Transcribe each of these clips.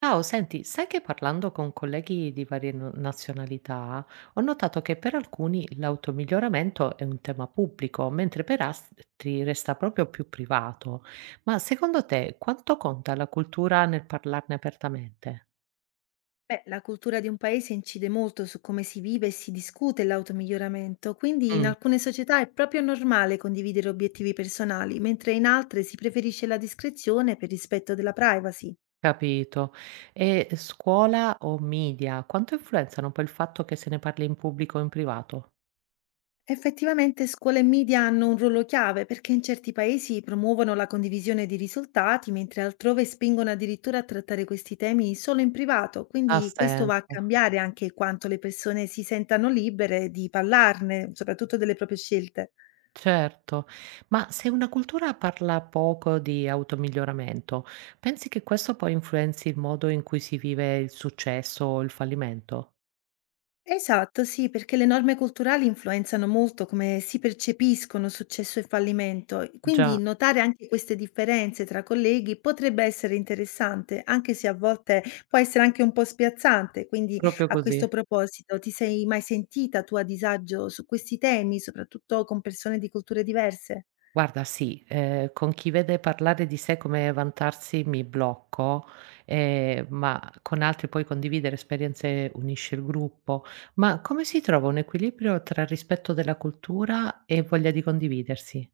Ciao, senti, sai che parlando con colleghi di varie nazionalità ho notato che per alcuni l'automiglioramento è un tema pubblico, mentre per altri resta proprio più privato. Ma secondo te quanto conta la cultura nel parlarne apertamente? Beh, la cultura di un paese incide molto su come si vive e si discute l'automiglioramento, quindi in Mm, alcune società è proprio normale condividere obiettivi personali, mentre in altre si preferisce la discrezione per rispetto della privacy. capito. E scuola o media, quanto influenzano poi il fatto che se ne parli in pubblico o in privato? Effettivamente scuola e media hanno un ruolo chiave perché in certi paesi promuovono la condivisione di risultati, mentre altrove spingono addirittura a trattare questi temi solo in privato, Ha quindi questo va a senso. cambiare anche quanto le persone si sentano libere di parlarne, soprattutto delle proprie scelte. Certo, ma se una cultura parla poco di automiglioramento, pensi che questo poi influenzi il modo in cui si vive il successo o il fallimento? Esatto, sì, perché le norme culturali influenzano molto come si percepiscono successo e fallimento, quindi Già, notare anche queste differenze tra colleghi potrebbe essere interessante, anche se a volte può essere anche un po' spiazzante. Quindi proprio a così. questo proposito, ti sei mai sentita tu a disagio su questi temi, soprattutto con persone di culture diverse? Guarda, sì, con chi vede parlare di sé come vantarsi mi blocco, ma con altri poi condividere esperienze unisce il gruppo. Ma come si trova un equilibrio tra rispetto della cultura e voglia di condividersi?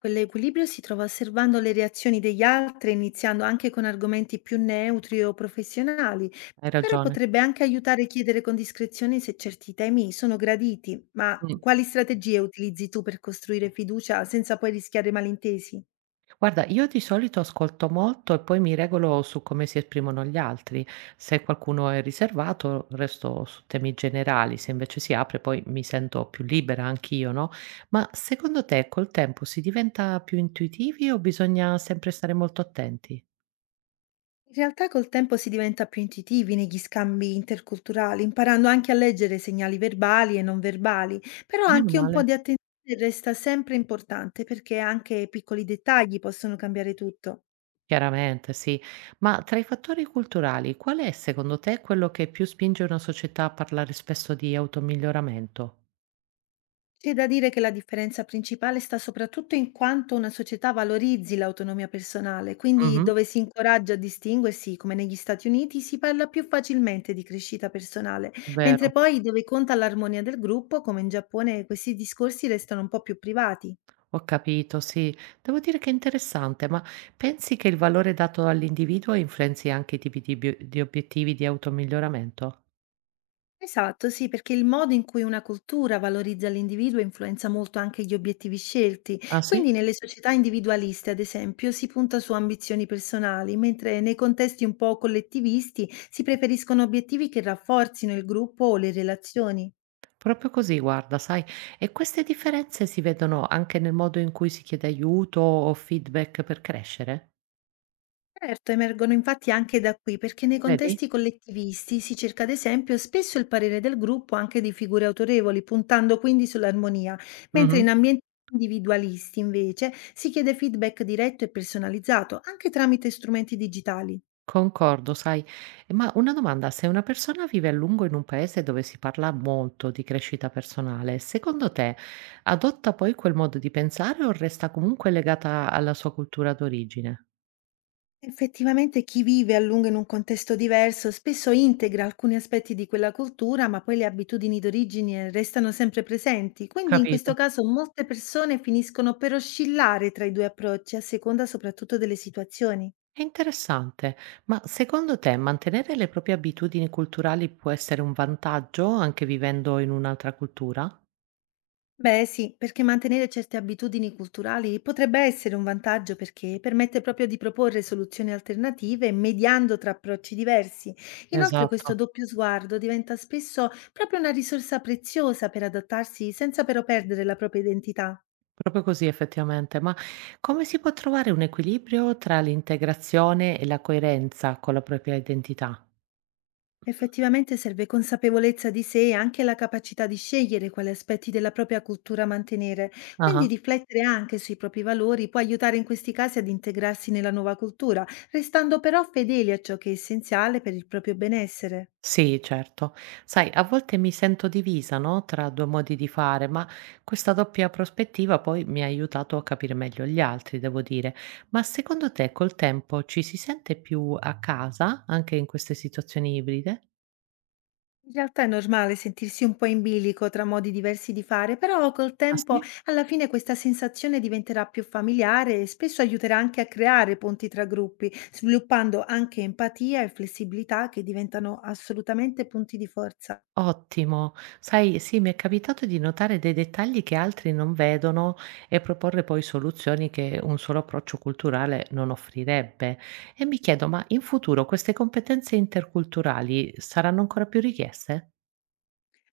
Quell'equilibrio si trova osservando le reazioni degli altri, iniziando anche con argomenti più neutri o professionali, Hai però ragione. potrebbe anche aiutare a chiedere con discrezione se certi temi sono graditi. Ma quali strategie utilizzi tu per costruire fiducia senza poi rischiare malintesi? Guarda, io di solito ascolto molto e poi mi regolo su come si esprimono gli altri. Se qualcuno è riservato, resto su temi generali, se invece si apre, poi mi sento più libera anch'io, no? Ma secondo te col tempo si diventa più intuitivi o bisogna sempre stare molto attenti? In realtà col tempo si diventa più intuitivi negli scambi interculturali, imparando anche a leggere segnali verbali e non verbali, però Meno anche un po' male. di attenzione resta sempre importante perché anche piccoli dettagli possono cambiare tutto. Chiaramente, sì. Ma tra i fattori culturali, qual è secondo te quello che più spinge una società a parlare spesso di automiglioramento? C'è da dire che la differenza principale sta soprattutto in quanto una società valorizzi l'autonomia personale, quindi Mhm, dove si incoraggia a distinguersi, come negli Stati Uniti, si parla più facilmente di crescita personale, mentre vero. poi dove conta l'armonia del gruppo, come in Giappone, questi discorsi restano un po' più privati. Ho capito, sì. Devo dire che è interessante, ma pensi che il valore dato all'individuo influenzi anche i tipi di, di obiettivi di automiglioramento? Esatto, sì, perché il modo in cui una cultura valorizza l'individuo influenza molto anche gli obiettivi scelti. Ah Quindi sì? nelle società individualiste, ad esempio, si punta su ambizioni personali, mentre nei contesti un po' collettivisti si preferiscono obiettivi che rafforzino il gruppo o le relazioni. Proprio così, guarda, sai, e queste differenze si vedono anche nel modo in cui si chiede aiuto o feedback per crescere? Certo, emergono infatti anche da qui, perché nei Vedi? contesti collettivisti si cerca ad esempio spesso il parere del gruppo anche di figure autorevoli, puntando quindi sull'armonia, mentre in ambienti individualisti invece si chiede feedback diretto e personalizzato, anche tramite strumenti digitali. Concordo, sai. Ma una domanda, se una persona vive a lungo in un paese dove si parla molto di crescita personale, secondo te adotta poi quel modo di pensare o resta comunque legata alla sua cultura d'origine? Effettivamente chi vive a lungo in un contesto diverso spesso integra alcuni aspetti di quella cultura, ma poi le abitudini d'origine restano sempre presenti. Quindi in questo Capito. caso molte persone finiscono per oscillare tra i due approcci, a seconda soprattutto delle situazioni. È interessante, ma secondo te mantenere le proprie abitudini culturali può essere un vantaggio anche vivendo in un'altra cultura? Beh, sì, perché mantenere certe abitudini culturali potrebbe essere un vantaggio perché permette proprio di proporre soluzioni alternative mediando tra approcci diversi. Inoltre, questo Esatto. doppio sguardo diventa spesso proprio una risorsa preziosa per adattarsi senza però perdere la propria identità. Proprio così effettivamente, ma come si può trovare un equilibrio tra l'integrazione e la coerenza con la propria identità? Effettivamente serve consapevolezza di sé e anche la capacità di scegliere quali aspetti della propria cultura mantenere, quindi Ah-ah. riflettere anche sui propri valori può aiutare in questi casi ad integrarsi nella nuova cultura, restando però fedeli a ciò che è essenziale per il proprio benessere. Sì, certo. Sai, a volte mi sento divisa, no, tra due modi di fare, ma questa doppia prospettiva poi mi ha aiutato a capire meglio gli altri, devo dire. Ma secondo te col tempo ci si sente più a casa anche in queste situazioni ibride? In realtà è normale sentirsi un po' in bilico tra modi diversi di fare, però col Ah, tempo sì? alla fine questa sensazione diventerà più familiare e spesso aiuterà anche a creare ponti tra gruppi, sviluppando anche empatia e flessibilità che diventano assolutamente punti di forza. Ottimo. Sai, sì, mi è capitato di notare dei dettagli che altri non vedono e proporre poi soluzioni che un solo approccio culturale non offrirebbe. E mi chiedo, ma in futuro queste competenze interculturali saranno ancora più richieste?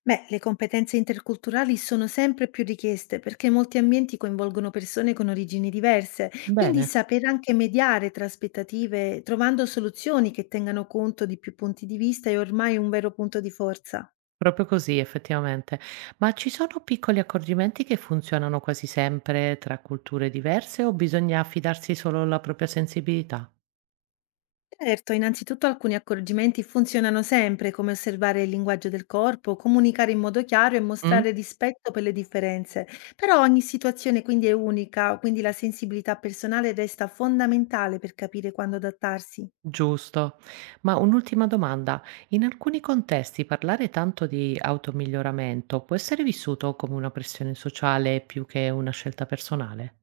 Beh, le competenze interculturali sono sempre più richieste perché molti ambienti coinvolgono persone con origini diverse, quindi Bene, saper anche mediare tra aspettative, trovando soluzioni che tengano conto di più punti di vista, è ormai un vero punto di forza. proprio così, effettivamente. Ma ci sono piccoli accorgimenti che funzionano quasi sempre tra culture diverse o bisogna affidarsi solo alla propria sensibilità? Certo, innanzitutto alcuni accorgimenti funzionano sempre, come osservare il linguaggio del corpo, comunicare in modo chiaro e Mm? mostrare rispetto per le differenze. Però ogni situazione quindi è unica, quindi la sensibilità personale resta fondamentale per capire quando adattarsi. Giusto. Ma un'ultima domanda. In alcuni contesti parlare tanto di automiglioramento può essere vissuto come una pressione sociale più che una scelta personale.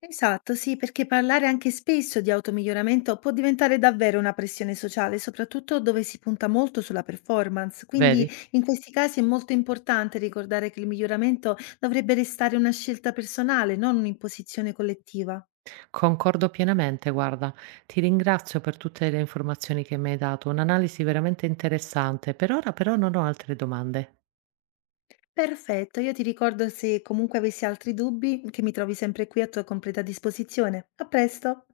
Esatto, sì, perché parlare anche spesso di automiglioramento può diventare davvero una pressione sociale, soprattutto dove si punta molto sulla performance. Quindi Vedi? in questi casi è molto importante ricordare che il miglioramento dovrebbe restare una scelta personale, non un'imposizione collettiva. Concordo pienamente, guarda. Ti ringrazio per tutte le informazioni che mi hai dato, un'analisi veramente interessante. Per ora però non ho altre domande. Perfetto, io ti ricordo se comunque avessi altri dubbi che mi trovi sempre qui a tua completa disposizione. A presto!